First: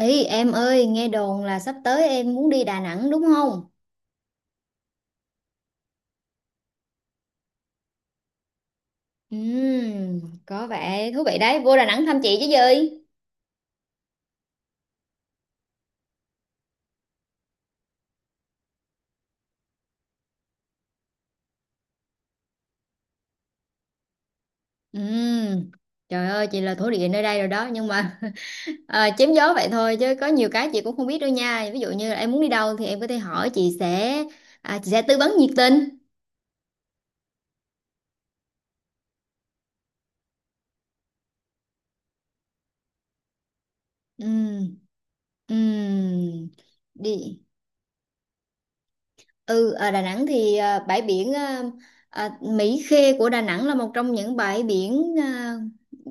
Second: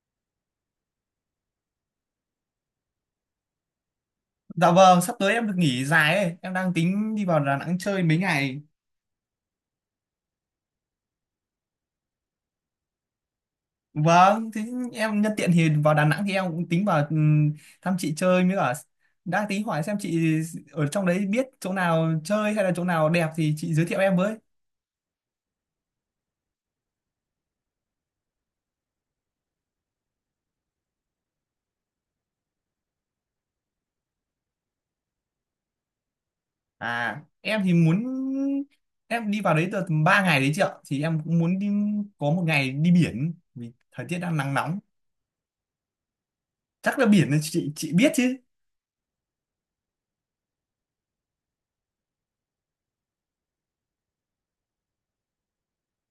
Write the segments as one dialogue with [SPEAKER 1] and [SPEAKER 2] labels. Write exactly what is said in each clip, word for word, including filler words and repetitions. [SPEAKER 1] Ý em ơi, nghe đồn là sắp tới em muốn đi Đà Nẵng đúng không?
[SPEAKER 2] Dạ vâng, sắp tới em được nghỉ dài ấy, em đang tính đi vào Đà Nẵng chơi mấy ngày.
[SPEAKER 1] Ừm, có vẻ thú vị đấy, vô Đà Nẵng thăm chị chứ gì?
[SPEAKER 2] Vâng, thế em nhân tiện thì vào Đà Nẵng thì em cũng tính vào ừm, thăm chị chơi mới cả, đang tính hỏi xem chị ở trong đấy biết chỗ nào chơi hay là chỗ nào đẹp thì chị giới thiệu em với.
[SPEAKER 1] Ừm, trời ơi, chị là thổ địa nơi đây rồi đó, nhưng mà à, chém gió vậy thôi chứ có nhiều cái chị cũng không biết đâu nha. Ví dụ như là em muốn đi đâu thì em có thể hỏi chị sẽ à, chị sẽ tư vấn nhiệt tình.
[SPEAKER 2] À, em thì muốn em đi vào đấy được ba ngày đấy chị ạ, thì em cũng muốn đi có một ngày đi biển vì thời tiết đang nắng
[SPEAKER 1] Ừm,
[SPEAKER 2] nóng.
[SPEAKER 1] ừm,
[SPEAKER 2] Chắc là biển là
[SPEAKER 1] đi.
[SPEAKER 2] chị chị biết chứ.
[SPEAKER 1] Ừ, ở Đà Nẵng thì à, bãi biển à, à, Mỹ Khê của Đà Nẵng là một trong những bãi biển à,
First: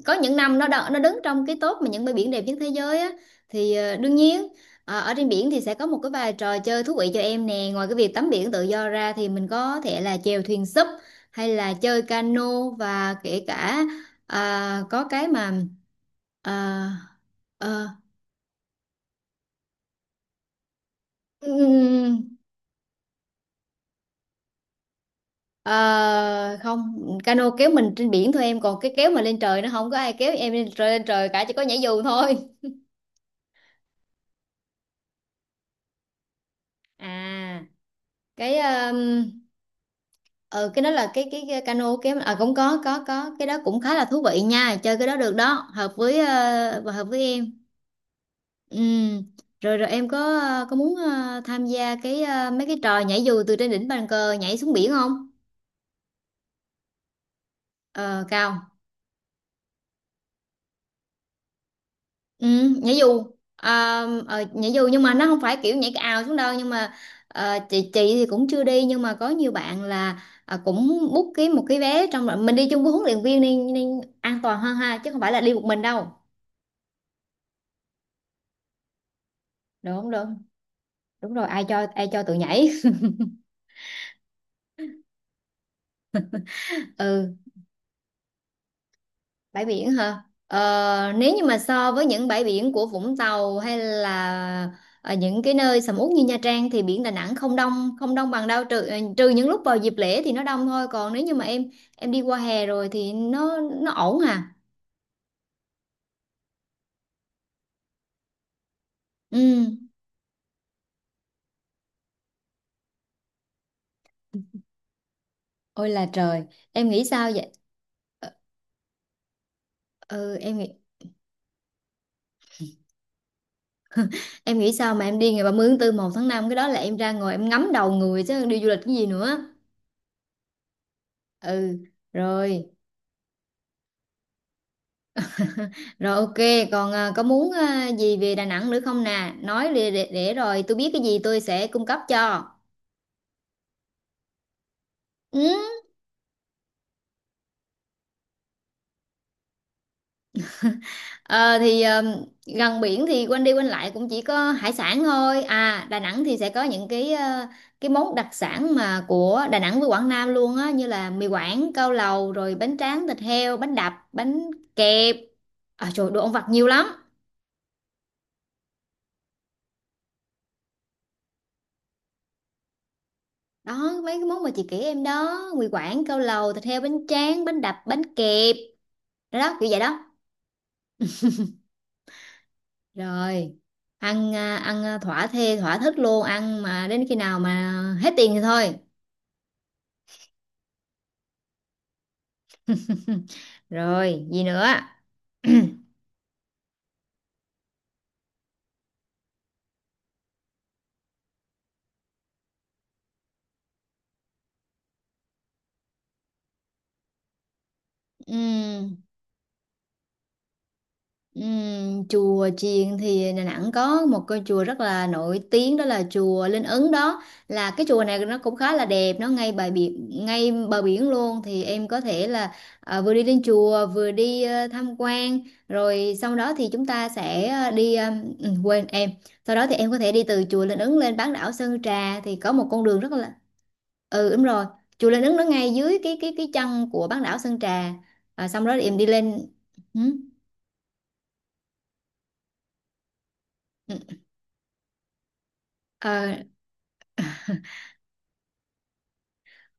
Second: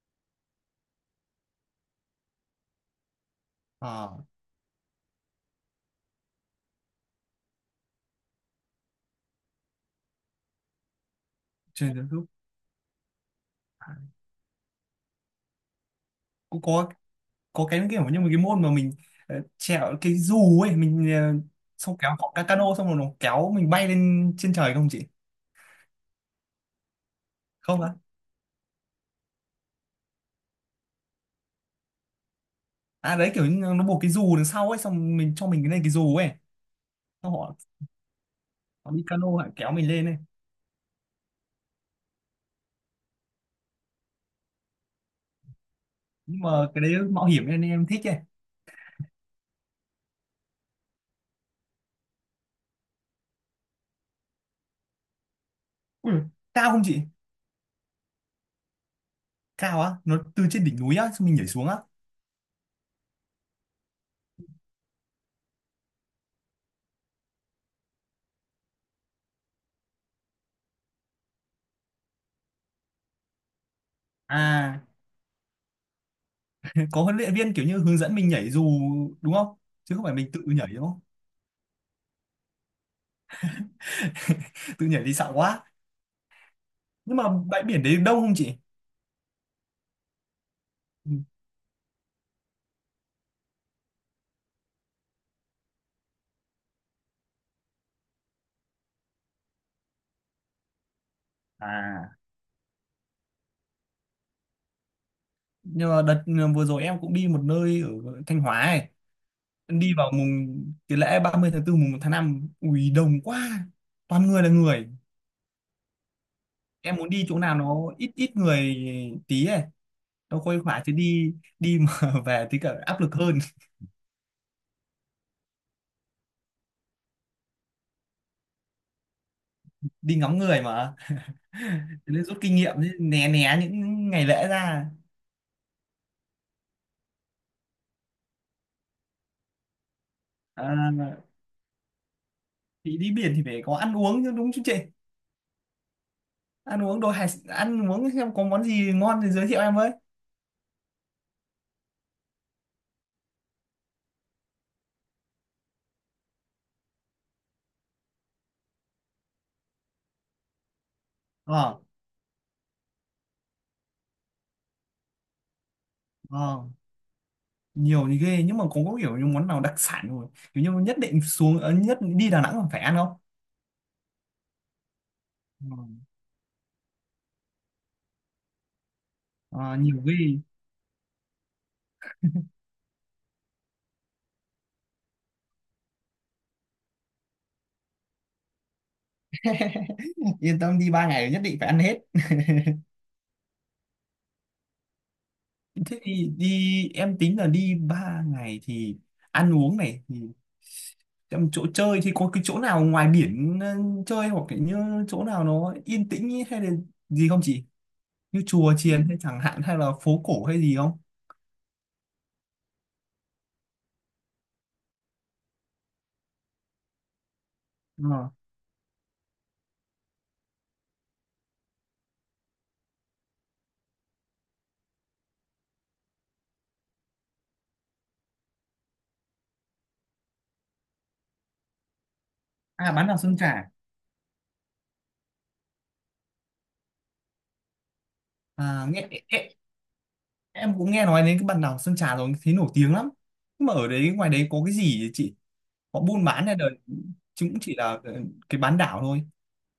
[SPEAKER 1] có những năm nó đo- nó đứng trong cái top mà những bãi biển đẹp nhất thế giới á, thì
[SPEAKER 2] Ờ,
[SPEAKER 1] à, đương
[SPEAKER 2] à,
[SPEAKER 1] nhiên à, ở trên biển thì sẽ có một cái vài trò chơi thú vị cho em nè, ngoài cái việc tắm biển tự do ra thì mình có thể là chèo thuyền súp hay là
[SPEAKER 2] Trên
[SPEAKER 1] chơi
[SPEAKER 2] YouTube
[SPEAKER 1] cano, và kể cả à, có cái mà
[SPEAKER 2] cũng
[SPEAKER 1] à,
[SPEAKER 2] có có cái kiểu như một cái môn mà mình ờ, trèo cái dù ấy, mình ờ,
[SPEAKER 1] à,
[SPEAKER 2] xong kéo cọc ca cano xong rồi nó kéo mình bay lên trên trời không chị?
[SPEAKER 1] Ờ, không, cano kéo
[SPEAKER 2] Không
[SPEAKER 1] mình
[SPEAKER 2] á.
[SPEAKER 1] trên biển thôi em, còn cái kéo mà lên trời nó không có ai kéo em lên trời lên trời cả, chỉ có nhảy dù thôi.
[SPEAKER 2] À, đấy kiểu như nó buộc cái dù đằng sau ấy, xong mình cho mình cái này cái dù ấy, xong họ,
[SPEAKER 1] À, cái
[SPEAKER 2] họ đi cano
[SPEAKER 1] um,
[SPEAKER 2] họ kéo mình lên ấy.
[SPEAKER 1] ờ cái đó là cái cái, cái cano kéo, à cũng có, có có cái đó cũng khá là thú vị nha, chơi cái đó được đó, hợp với
[SPEAKER 2] Nhưng mà
[SPEAKER 1] ờ,
[SPEAKER 2] cái
[SPEAKER 1] và
[SPEAKER 2] đấy
[SPEAKER 1] hợp với
[SPEAKER 2] mạo hiểm
[SPEAKER 1] em.
[SPEAKER 2] nên em thích ấy.
[SPEAKER 1] Ừ. Rồi rồi, em có ờ, có muốn ờ, tham gia cái ờ, mấy cái trò nhảy dù từ trên đỉnh bàn cờ nhảy xuống biển không?
[SPEAKER 2] Ui, cao không chị?
[SPEAKER 1] ờ Cao.
[SPEAKER 2] Cao á, nó từ trên đỉnh núi á xong mình nhảy xuống á.
[SPEAKER 1] Ừ, nhảy dù à, ờ, nhảy dù nhưng mà nó không phải kiểu nhảy ào xuống đâu, nhưng mà ờ, chị chị thì cũng chưa đi, nhưng mà có nhiều bạn là ờ, cũng book cái một cái vé, trong rồi mình đi chung với huấn luyện viên nên, nên, an toàn hơn
[SPEAKER 2] À,
[SPEAKER 1] ha, chứ không phải là đi một mình đâu.
[SPEAKER 2] có huấn luyện viên kiểu như hướng dẫn mình nhảy dù đúng không?
[SPEAKER 1] Đúng
[SPEAKER 2] Chứ không
[SPEAKER 1] không
[SPEAKER 2] phải
[SPEAKER 1] được,
[SPEAKER 2] mình tự nhảy đúng không?
[SPEAKER 1] đúng rồi, ai cho ai cho tụi nhảy.
[SPEAKER 2] Tự nhảy thì sợ quá. Nhưng mà
[SPEAKER 1] Ừ.
[SPEAKER 2] bãi biển đấy đông không chị?
[SPEAKER 1] Bãi biển hả?
[SPEAKER 2] Ừ.
[SPEAKER 1] Ờ, nếu như mà so với những bãi biển của Vũng Tàu hay là ở những cái nơi sầm uất như Nha Trang thì biển Đà Nẵng không đông không đông bằng đâu, trừ ờ, trừ những lúc vào dịp lễ thì nó đông thôi, còn nếu như mà em em
[SPEAKER 2] À,
[SPEAKER 1] đi qua hè rồi thì nó nó ổn à.
[SPEAKER 2] nhưng mà đợt ờ, vừa rồi em cũng đi một nơi ở Thanh Hóa ấy. Em
[SPEAKER 1] Ừ.
[SPEAKER 2] đi vào mùng cái lễ ba mươi tháng tư mùng một tháng năm, ui đông quá, toàn người là người.
[SPEAKER 1] Ôi là trời, em
[SPEAKER 2] Em
[SPEAKER 1] nghĩ
[SPEAKER 2] muốn đi
[SPEAKER 1] sao
[SPEAKER 2] chỗ
[SPEAKER 1] vậy?
[SPEAKER 2] nào nó ít
[SPEAKER 1] Ờ,
[SPEAKER 2] ít người tí ấy,
[SPEAKER 1] ừ,
[SPEAKER 2] nó
[SPEAKER 1] em
[SPEAKER 2] khuây
[SPEAKER 1] nghĩ
[SPEAKER 2] khỏa chứ đi đi mà về thì cả áp lực hơn.
[SPEAKER 1] em nghĩ sao mà em đi ngày ba mươi tháng bốn, một tháng năm? Cái đó là em ra ngồi em ngắm đầu người chứ đi du lịch cái gì nữa.
[SPEAKER 2] Đi ngắm người mà. Thế
[SPEAKER 1] Ừ.
[SPEAKER 2] nên rút kinh
[SPEAKER 1] Rồi.
[SPEAKER 2] nghiệm chứ, né né những ngày lễ ra.
[SPEAKER 1] Rồi, ok, còn à, có muốn à, gì về Đà Nẵng nữa không nè? Nói để, để, để rồi tôi biết
[SPEAKER 2] à,
[SPEAKER 1] cái gì tôi sẽ cung cấp cho.
[SPEAKER 2] thì đi biển thì phải có ăn uống chứ, đúng chứ chị?
[SPEAKER 1] Ừ.
[SPEAKER 2] Ăn uống đồ hải ăn uống xem có món gì ngon thì giới thiệu em với.
[SPEAKER 1] Ờ, thì ờ, gần biển thì quanh đi quanh lại cũng chỉ có hải sản thôi. À, Đà Nẵng thì sẽ có những cái ờ, cái món đặc sản mà của Đà Nẵng với Quảng Nam luôn á, như là mì Quảng,
[SPEAKER 2] ờ
[SPEAKER 1] cao lầu, rồi bánh tráng thịt heo, bánh đập, bánh kẹp. À trời, đồ ăn vặt nhiều
[SPEAKER 2] ờ
[SPEAKER 1] lắm.
[SPEAKER 2] Nhiều thì ghê, nhưng mà cũng có kiểu như món nào đặc sản rồi, kiểu như nhất định xuống ờ, nhất đi Đà Nẵng còn phải ăn không?
[SPEAKER 1] Đó, mấy cái món mà chị kể em đó, mì
[SPEAKER 2] Ừ.
[SPEAKER 1] Quảng, cao lầu, thịt heo, bánh tráng, bánh đập, bánh kẹp. Đó, đó, kiểu
[SPEAKER 2] Ờ,
[SPEAKER 1] vậy
[SPEAKER 2] nhiều
[SPEAKER 1] đó.
[SPEAKER 2] ghê.
[SPEAKER 1] Rồi, ăn à, ăn à, thỏa thê thỏa thích luôn, ăn mà đến khi nào mà hết tiền thì thôi.
[SPEAKER 2] Yên tâm đi, ba ngày nhất định phải ăn hết.
[SPEAKER 1] Rồi gì nữa?
[SPEAKER 2] Thế thì đi, em tính là đi ba ngày thì ăn uống này thì em, chỗ chơi thì có cái chỗ nào ngoài biển ờ, chơi, hoặc là như chỗ nào nó yên tĩnh ý, hay là gì không chị? Như chùa
[SPEAKER 1] Ừm,
[SPEAKER 2] chiền hay chẳng hạn, hay là phố cổ hay gì không?
[SPEAKER 1] Ừm, chùa chiền thì Đà Nẵng có một cái chùa rất là nổi tiếng, đó là chùa Linh Ứng. Đó là cái chùa này
[SPEAKER 2] Ờ.
[SPEAKER 1] nó cũng khá là đẹp, nó ngay bờ biển, ngay bờ biển luôn, thì em có thể là à, vừa đi lên chùa vừa đi ờ, tham quan, rồi sau đó thì chúng ta sẽ, ờ, đi ờ, ừ, quên em, sau đó thì em có thể đi từ chùa Linh Ứng lên bán đảo Sơn Trà, thì có một con
[SPEAKER 2] À,
[SPEAKER 1] đường
[SPEAKER 2] bán
[SPEAKER 1] rất
[SPEAKER 2] đảo
[SPEAKER 1] là,
[SPEAKER 2] Sơn Trà.
[SPEAKER 1] ừ, đúng rồi, chùa Linh Ứng nó ngay dưới cái cái cái chân của bán đảo Sơn Trà. À, xong đó thì
[SPEAKER 2] À,
[SPEAKER 1] em đi
[SPEAKER 2] nghe.
[SPEAKER 1] lên. Ừ.
[SPEAKER 2] Em cũng nghe nói đến cái bản đảo Sơn Trà rồi thấy nổi tiếng lắm. Nhưng mà ở
[SPEAKER 1] Ừ.
[SPEAKER 2] đấy ngoài đấy có cái gì vậy chị? Họ buôn
[SPEAKER 1] Ờ,
[SPEAKER 2] bán hay là, chứ cũng chỉ là ờ, cái bán đảo thôi.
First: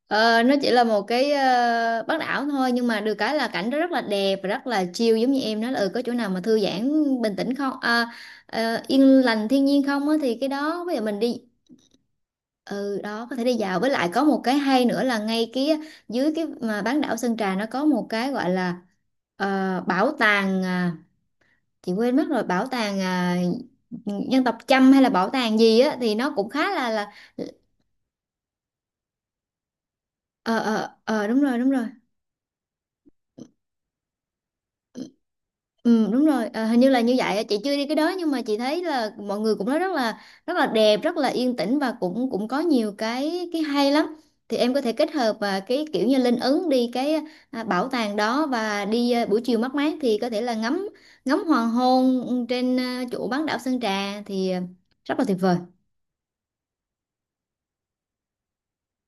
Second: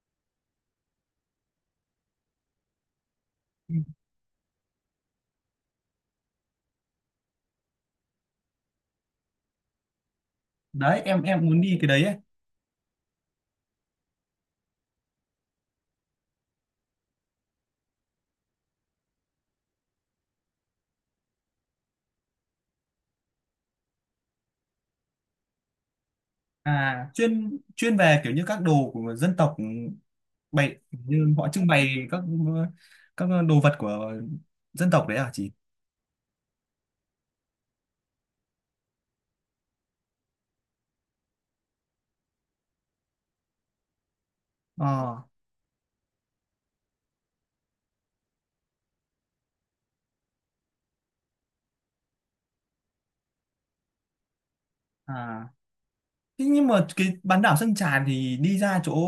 [SPEAKER 1] Ờ, nó chỉ là một cái ờ, bán đảo thôi, nhưng mà được cái là cảnh
[SPEAKER 2] Ừ.
[SPEAKER 1] nó rất là đẹp và rất là chill, giống như em nói là, ừ, có chỗ nào mà thư giãn, bình tĩnh không, à, ờ, yên lành thiên nhiên không á, thì cái đó bây giờ
[SPEAKER 2] Đấy,
[SPEAKER 1] mình
[SPEAKER 2] em
[SPEAKER 1] đi.
[SPEAKER 2] em muốn đi cái đấy ấy.
[SPEAKER 1] Ừ, đó, có thể đi dạo, với lại có một cái hay nữa là ngay kia, dưới cái mà bán đảo Sơn Trà nó có một cái gọi là, ờ, bảo tàng, à, chị quên mất rồi, bảo tàng à, dân tộc Chăm hay là bảo tàng gì á, thì nó cũng khá là
[SPEAKER 2] À,
[SPEAKER 1] là
[SPEAKER 2] Chuyên chuyên về kiểu như các đồ của dân tộc, ừ,
[SPEAKER 1] ờ
[SPEAKER 2] bày
[SPEAKER 1] ờ ờ,
[SPEAKER 2] như
[SPEAKER 1] đúng
[SPEAKER 2] họ
[SPEAKER 1] rồi
[SPEAKER 2] trưng
[SPEAKER 1] đúng rồi.
[SPEAKER 2] bày các ờ, các đồ vật của dân tộc đấy à chị?
[SPEAKER 1] Ừ, đúng rồi, à, hình như là như vậy, chị chưa đi cái đó, nhưng mà chị thấy là mọi người cũng nói rất là rất là đẹp, rất là yên tĩnh, và cũng cũng có nhiều cái cái hay lắm. Thì em có thể kết
[SPEAKER 2] Ờ.
[SPEAKER 1] hợp và cái kiểu như Linh Ứng đi cái à, bảo tàng đó, và đi à, buổi chiều mát mát thì có thể là ngắm ngắm hoàng hôn trên à, chỗ bán đảo Sơn Trà, thì à, rất là tuyệt
[SPEAKER 2] À.
[SPEAKER 1] vời.
[SPEAKER 2] Thế nhưng mà cái bán đảo Sơn Trà thì đi ra chỗ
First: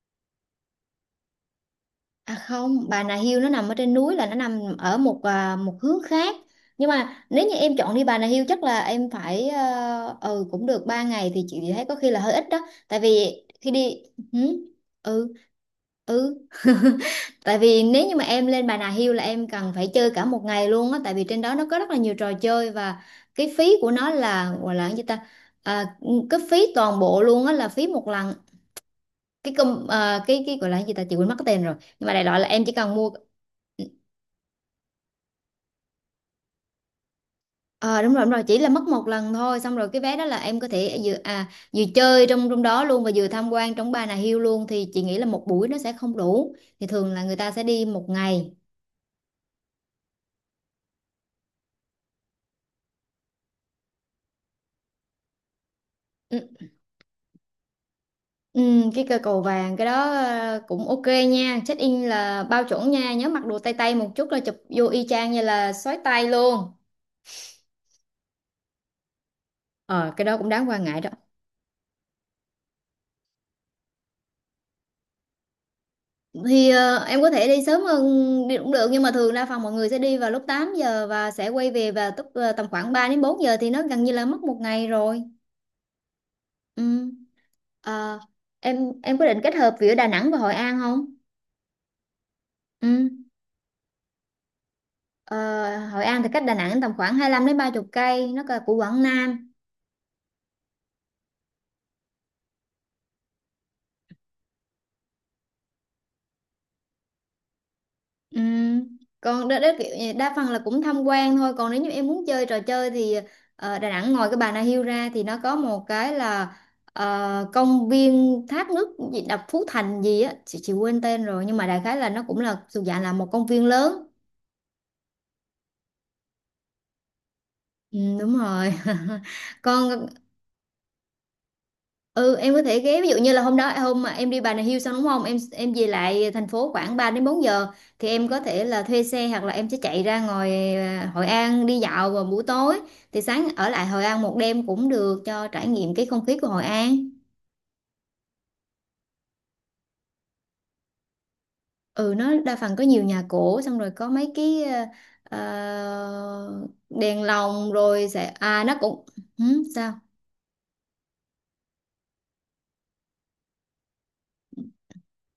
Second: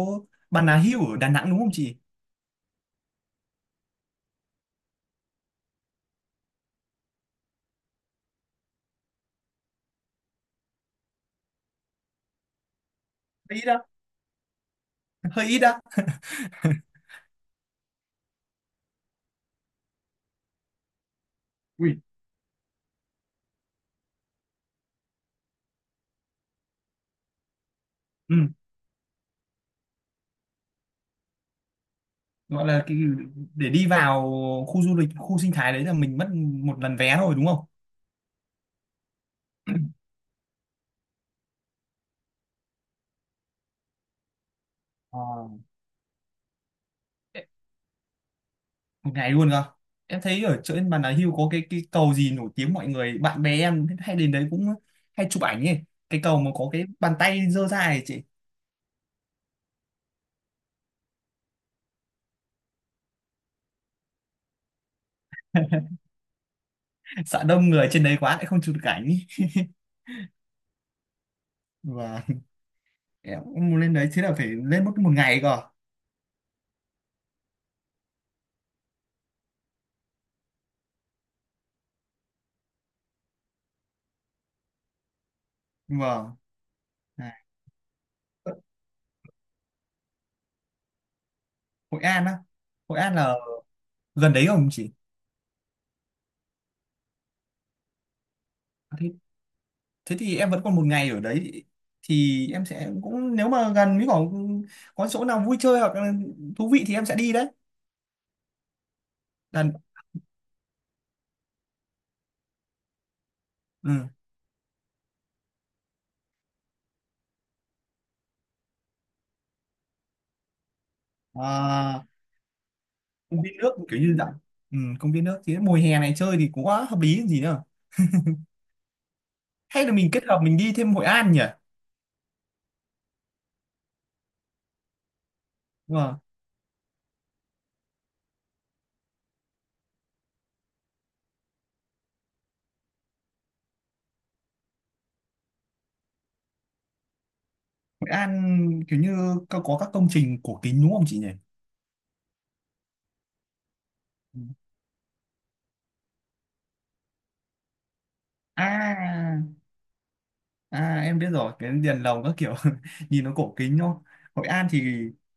[SPEAKER 2] Bà Nà Hills ở Đà Nẵng đúng không chị?
[SPEAKER 1] À không, Bà Nà Hills nó nằm ở trên núi, là nó nằm ở một à, một hướng khác. Nhưng mà nếu như em chọn đi Bà Nà Hills chắc là em phải, ờ, ừ cũng được ba ngày thì chị thấy có khi là hơi ít đó. Tại vì
[SPEAKER 2] Hơi ít
[SPEAKER 1] khi
[SPEAKER 2] đó.
[SPEAKER 1] đi, ừ, ừ,
[SPEAKER 2] Hơi ít á.
[SPEAKER 1] ừ. Tại vì nếu như mà em lên Bà Nà Hills là em cần phải chơi cả một ngày luôn á, tại vì trên đó nó có rất là
[SPEAKER 2] Ui.
[SPEAKER 1] nhiều trò chơi, và cái phí của nó là gọi là cái gì ta? À, cái phí toàn bộ luôn á, là phí một lần
[SPEAKER 2] Ừ.
[SPEAKER 1] cái công, ờ, cái cái gọi là cái gì ta, chị quên mất cái tên rồi, nhưng mà đại loại là em
[SPEAKER 2] Gọi
[SPEAKER 1] chỉ
[SPEAKER 2] là
[SPEAKER 1] cần
[SPEAKER 2] cái
[SPEAKER 1] mua.
[SPEAKER 2] để đi vào khu du lịch khu sinh thái đấy là mình mất một lần vé thôi đúng không?
[SPEAKER 1] Ờ, đúng rồi đúng rồi, chỉ là mất một lần thôi, xong rồi cái vé đó là em có thể vừa à vừa chơi trong trong đó luôn, và vừa tham quan trong Bà Nà Hills luôn, thì chị nghĩ
[SPEAKER 2] Ờ,
[SPEAKER 1] là một buổi nó sẽ không đủ, thì thường là người ta sẽ đi một ngày.
[SPEAKER 2] một ngày luôn cơ? Em thấy ở trên Bà Nà Hills có cái cái cầu gì nổi tiếng, mọi người bạn bè em hay đến đấy cũng hay chụp ảnh ấy, cái
[SPEAKER 1] ừ,
[SPEAKER 2] cầu mà có cái bàn tay giơ ra ấy chị.
[SPEAKER 1] ừ, cái cây cầu vàng, cái đó ờ, cũng ok nha, check in là bao chuẩn nha, nhớ mặc đồ tay tay một chút là chụp vô y chang như là xoáy tay luôn.
[SPEAKER 2] Sợ đông người trên đấy quá lại không chụp được ảnh.
[SPEAKER 1] ờ cái đó cũng đáng quan ngại đó.
[SPEAKER 2] Và em cũng muốn lên đấy, thế là phải lên mất một ngày cơ.
[SPEAKER 1] Thì ờ, em có thể đi sớm hơn, đi cũng được, nhưng mà thường đa phần mọi người sẽ đi vào lúc tám giờ và sẽ quay về vào, tức ờ, tầm khoảng ba đến bốn giờ, thì nó gần như là mất một ngày rồi.
[SPEAKER 2] Vâng.
[SPEAKER 1] Ừ.
[SPEAKER 2] À.
[SPEAKER 1] Ờ, em em có định kết hợp giữa Đà Nẵng và Hội An không?
[SPEAKER 2] Hội An á? Hội
[SPEAKER 1] Ừ.
[SPEAKER 2] An là gần đấy không chị?
[SPEAKER 1] Ờ, Hội An thì cách Đà Nẵng tầm khoảng hai lăm đến ba mươi cây, nó là của Quảng Nam.
[SPEAKER 2] Thế thì em vẫn còn một ngày ở đấy, thì em sẽ cũng, nếu mà gần với có có chỗ nào vui chơi hoặc là thú vị thì em sẽ đi đấy.
[SPEAKER 1] Ừ. Còn đó, đó
[SPEAKER 2] Đàn.
[SPEAKER 1] kiểu như đa phần là cũng tham quan thôi, còn nếu như em muốn chơi trò chơi thì ờ, Đà
[SPEAKER 2] Ừ.
[SPEAKER 1] Nẵng ngoài cái Bà Nà Hills ra thì nó có một cái là ờ, công viên thác nước gì đập Phú Thành gì á, chị, chị quên tên rồi, nhưng mà đại khái
[SPEAKER 2] à,
[SPEAKER 1] là nó cũng là thuộc dạng là một
[SPEAKER 2] Công
[SPEAKER 1] công
[SPEAKER 2] viên
[SPEAKER 1] viên
[SPEAKER 2] nước kiểu
[SPEAKER 1] lớn.
[SPEAKER 2] như dạng. Ừ, công viên nước thì mùa hè này chơi thì cũng quá hợp lý còn gì nữa.
[SPEAKER 1] Ừ, đúng rồi.
[SPEAKER 2] Hay là
[SPEAKER 1] Còn,
[SPEAKER 2] mình kết hợp mình đi thêm Hội An nhỉ?
[SPEAKER 1] ừ, em có thể ghé, ví dụ như là hôm đó, hôm mà em đi Bà Nà Hills xong đúng không, em em về
[SPEAKER 2] Đúng rồi.
[SPEAKER 1] lại thành phố khoảng ba đến bốn giờ, thì em có thể là thuê xe, hoặc là em sẽ chạy ra ngoài à, Hội An đi dạo vào buổi tối, thì sáng ở lại Hội An một đêm cũng được, cho trải nghiệm cái không khí của Hội An.
[SPEAKER 2] Hội An kiểu như có, có các công trình cổ kính đúng không chị nhỉ?
[SPEAKER 1] Ừ, nó đa phần có nhiều nhà cổ, xong rồi có mấy
[SPEAKER 2] Ừ.
[SPEAKER 1] cái à, à, đèn lồng rồi sẽ à nó cũng,
[SPEAKER 2] À.
[SPEAKER 1] ừ, sao.
[SPEAKER 2] À, em biết rồi, cái đèn lồng các kiểu, nhìn nó cổ kính đúng không? Hội An thì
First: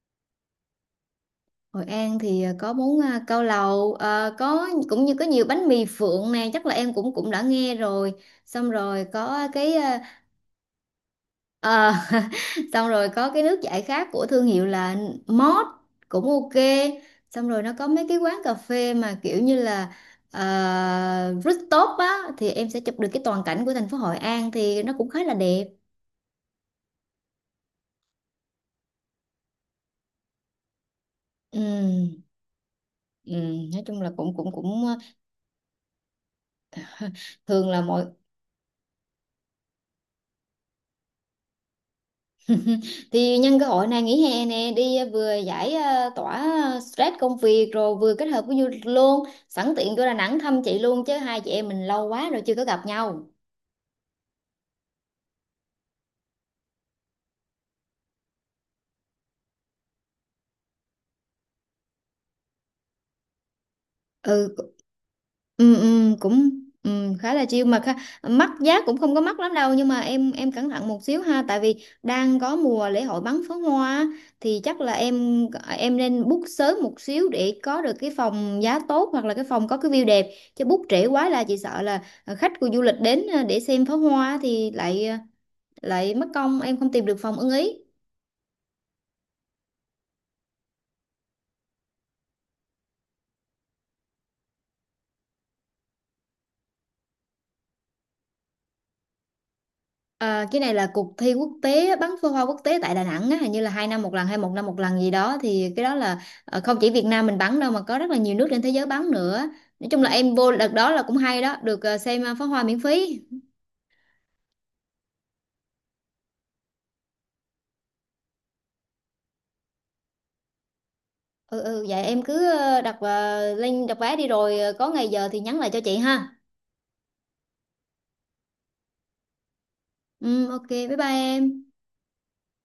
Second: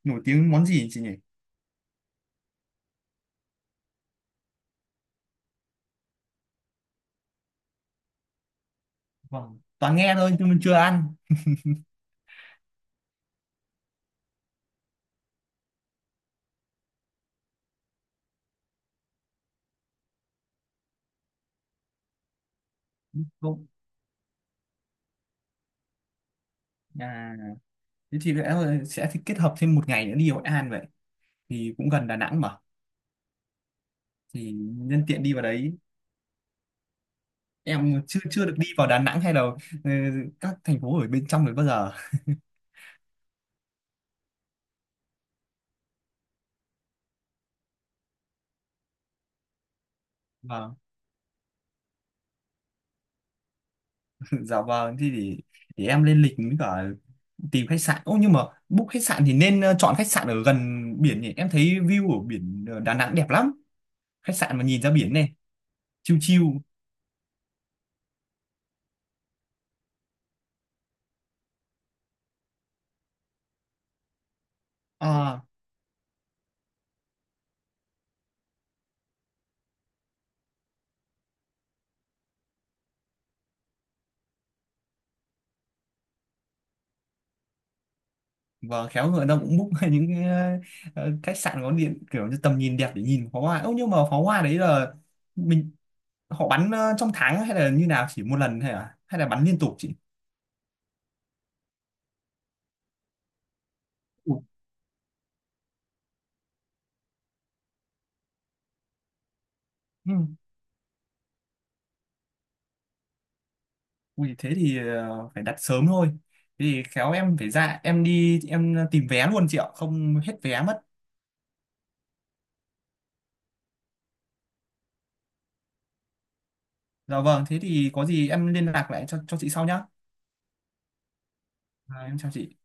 [SPEAKER 2] nổi tiếng món gì chị nhỉ?
[SPEAKER 1] Hội An thì ờ, có bún, ờ, cao lầu, ờ, có cũng như có nhiều bánh mì Phượng nè, chắc là em cũng cũng đã nghe rồi, xong rồi có
[SPEAKER 2] Vâng,
[SPEAKER 1] cái
[SPEAKER 2] toàn
[SPEAKER 1] ờ,
[SPEAKER 2] nghe thôi nhưng mà chưa ăn.
[SPEAKER 1] ờ, xong rồi có cái nước giải khát của thương hiệu là Mót, cũng ok, xong rồi nó có mấy cái quán cà phê mà kiểu như là uh, rooftop á, thì em sẽ chụp được cái toàn cảnh
[SPEAKER 2] Không
[SPEAKER 1] của thành phố Hội An thì nó cũng khá là đẹp.
[SPEAKER 2] à. Thế thì lẽ là sẽ thì kết hợp thêm một ngày nữa đi Hội An vậy, thì cũng gần Đà
[SPEAKER 1] Ừm,
[SPEAKER 2] Nẵng mà.
[SPEAKER 1] ừm, nói chung là cũng cũng
[SPEAKER 2] Thì
[SPEAKER 1] cũng ờ,
[SPEAKER 2] nhân tiện đi vào đấy,
[SPEAKER 1] thường là
[SPEAKER 2] em
[SPEAKER 1] mọi,
[SPEAKER 2] chưa chưa được đi vào Đà Nẵng hay là ừ, các thành phố ở bên trong đấy bao giờ.
[SPEAKER 1] thì nhân cơ hội này nghỉ hè nè, đi ờ, vừa giải ờ, tỏa ờ, stress công việc, rồi vừa kết hợp với du lịch luôn, sẵn tiện vô Đà Nẵng thăm
[SPEAKER 2] Vâng.
[SPEAKER 1] chị luôn, chứ hai chị em mình lâu quá rồi chưa có gặp nhau.
[SPEAKER 2] Dạ vâng, thì để, để em lên lịch với cả tìm khách sạn, ô nhưng mà book khách sạn thì nên ờ, chọn khách sạn ở gần biển nhỉ, em thấy view ở biển ờ, Đà Nẵng đẹp lắm. Khách
[SPEAKER 1] ừ
[SPEAKER 2] sạn mà nhìn ra biển này,
[SPEAKER 1] ừ, ừ
[SPEAKER 2] chill chill.
[SPEAKER 1] cũng ừ, khá là chill mà khá, mắc giá cũng không có mắc lắm đâu, nhưng mà em em cẩn thận một xíu ha, tại vì đang có mùa lễ hội bắn pháo hoa á, thì chắc là
[SPEAKER 2] À,
[SPEAKER 1] em em nên book sớm một xíu để có được cái phòng giá tốt, hoặc là cái phòng có cái view đẹp, chứ book trễ quá là chị sợ là khách của du lịch đến ờ, để xem pháo hoa thì lại ờ, lại mất công em không tìm được phòng ưng ý.
[SPEAKER 2] và khéo người ta cũng book những cái, ờ, khách sạn có điện kiểu như tầm nhìn đẹp để nhìn pháo hoa. Ơ nhưng mà pháo hoa đấy là mình họ bắn ờ, trong tháng hay là như nào, chỉ một lần hay là hay là bắn liên tục chị?
[SPEAKER 1] Ờ, cái này là cuộc thi quốc tế, bắn pháo hoa quốc tế tại Đà Nẵng á, hình như là hai năm một lần hay
[SPEAKER 2] Ủa.
[SPEAKER 1] một năm một lần gì đó, thì cái đó là ờ, không chỉ Việt Nam mình bắn đâu, mà có rất là nhiều nước trên thế giới bắn nữa. Nói chung là
[SPEAKER 2] Ừ.
[SPEAKER 1] em vô đợt đó là cũng hay đó, được ờ, xem ờ, pháo hoa miễn phí.
[SPEAKER 2] Ui, thế thì ờ, phải đặt sớm thôi. Thế thì khéo em phải ra, em đi, em tìm vé luôn chị ạ, không hết vé mất.
[SPEAKER 1] Ừ, ừ, vậy em cứ ờ, đặt ờ, link đặt vé đi, rồi ờ, có ngày giờ thì nhắn lại cho chị ha.
[SPEAKER 2] Dạ vâng, thế thì có gì em liên lạc lại cho cho chị sau nhá.
[SPEAKER 1] Ừ, ok, bye bye em.
[SPEAKER 2] À, em chào chị.